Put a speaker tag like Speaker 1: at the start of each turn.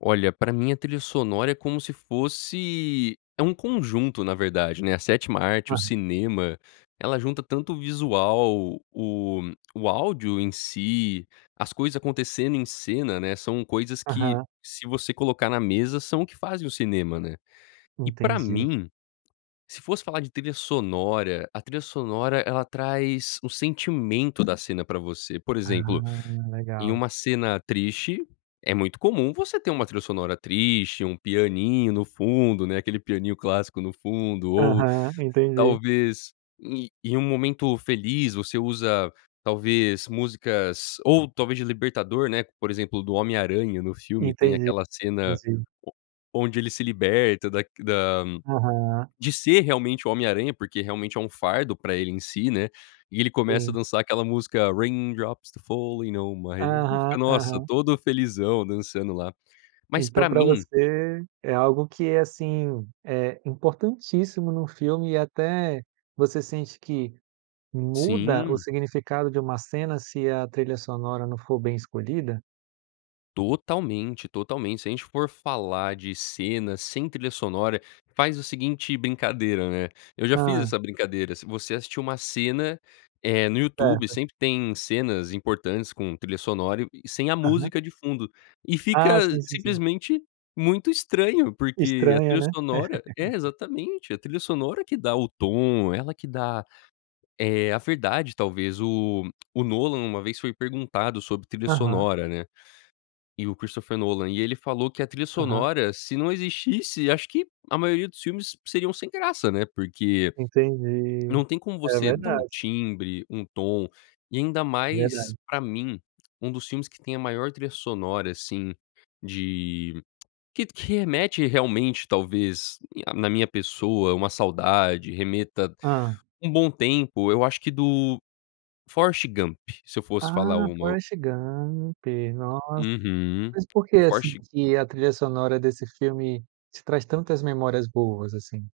Speaker 1: Olha, pra mim a trilha sonora é como se fosse é um conjunto na verdade, né, a sétima arte, o
Speaker 2: Aham.
Speaker 1: cinema ela junta tanto o visual o o áudio em si, as coisas acontecendo em cena né, são coisas que
Speaker 2: Aham.
Speaker 1: se você colocar na mesa são o que fazem o cinema, né. E pra
Speaker 2: Entendi.
Speaker 1: mim, se fosse falar de trilha sonora, a trilha sonora ela traz o sentimento da cena pra você, por
Speaker 2: Ah,
Speaker 1: exemplo, em
Speaker 2: legal.
Speaker 1: uma cena triste é muito comum você ter uma trilha sonora triste, um pianinho no fundo, né, aquele pianinho clássico no fundo ou
Speaker 2: Aham, entendi.
Speaker 1: talvez, e em um momento feliz você usa, talvez, músicas ou talvez de Libertador né por exemplo do O Homem Aranha no filme tem
Speaker 2: Entendi,
Speaker 1: aquela cena
Speaker 2: duas vezes.
Speaker 1: o onde ele se liberta da da
Speaker 2: Aham.
Speaker 1: de ser realmente O Homem Aranha porque realmente é um fardo pra ele em si, né, e ele começa a
Speaker 2: Sim.
Speaker 1: dançar aquela música, Raindrops Keep Falling on my Head,
Speaker 2: Aham,
Speaker 1: nossa
Speaker 2: aham.
Speaker 1: todo felizão dançando lá. Mas
Speaker 2: Então
Speaker 1: pra
Speaker 2: pra
Speaker 1: mim
Speaker 2: você é algo que é, assim, é, importantíssimo num filme e até você sente que muda o
Speaker 1: Sim.
Speaker 2: significado de uma cena se a trilha sonora não for bem escolhida?
Speaker 1: Totalmente, totalmente se a gente for falar de cena sem trilha sonora, faz o seguinte brincadeira, né, eu já fiz
Speaker 2: Hã.
Speaker 1: essa brincadeira se você assistir uma cena, eh, no YouTube
Speaker 2: Certo.
Speaker 1: sempre tem cenas importantes com trilha sonora e e sem a
Speaker 2: Aham.
Speaker 1: música de fundo e fica
Speaker 2: Ah, sim, sim, sim.
Speaker 1: simplesmente muito estranho porque a
Speaker 2: Estranha,
Speaker 1: trilha
Speaker 2: né?.
Speaker 1: sonora é exatamente a trilha sonora que dá o tom, ela que dá, eh, a verdade talvez o o Nolan uma vez foi perguntado sobre trilha
Speaker 2: Aham.
Speaker 1: sonora, né. E o Christopher Nolan, e ele falou que a trilha
Speaker 2: Aham.
Speaker 1: sonora se não existisse acho que a maioria dos filmes seriam sem graça né, porque,
Speaker 2: Entendi,
Speaker 1: não tem como
Speaker 2: é
Speaker 1: você dar um
Speaker 2: verdade.
Speaker 1: timbre, um tom, e ainda
Speaker 2: É
Speaker 1: mais
Speaker 2: verdade.
Speaker 1: pra mim, um dos filmes que tem a maior trilha sonora assim de, que que remete realmente talvez a na minha pessoa uma saudade, remeta
Speaker 2: Hã.
Speaker 1: um bom tempo, eu acho que do Forrest Gump se eu fosse falar
Speaker 2: Ah,
Speaker 1: uma, o
Speaker 2: Forrest Gump, nossa,
Speaker 1: uhum,
Speaker 2: mas por que
Speaker 1: o
Speaker 2: assim
Speaker 1: Forrest Gu
Speaker 2: que a trilha sonora desse filme te traz tantas memórias boas assim?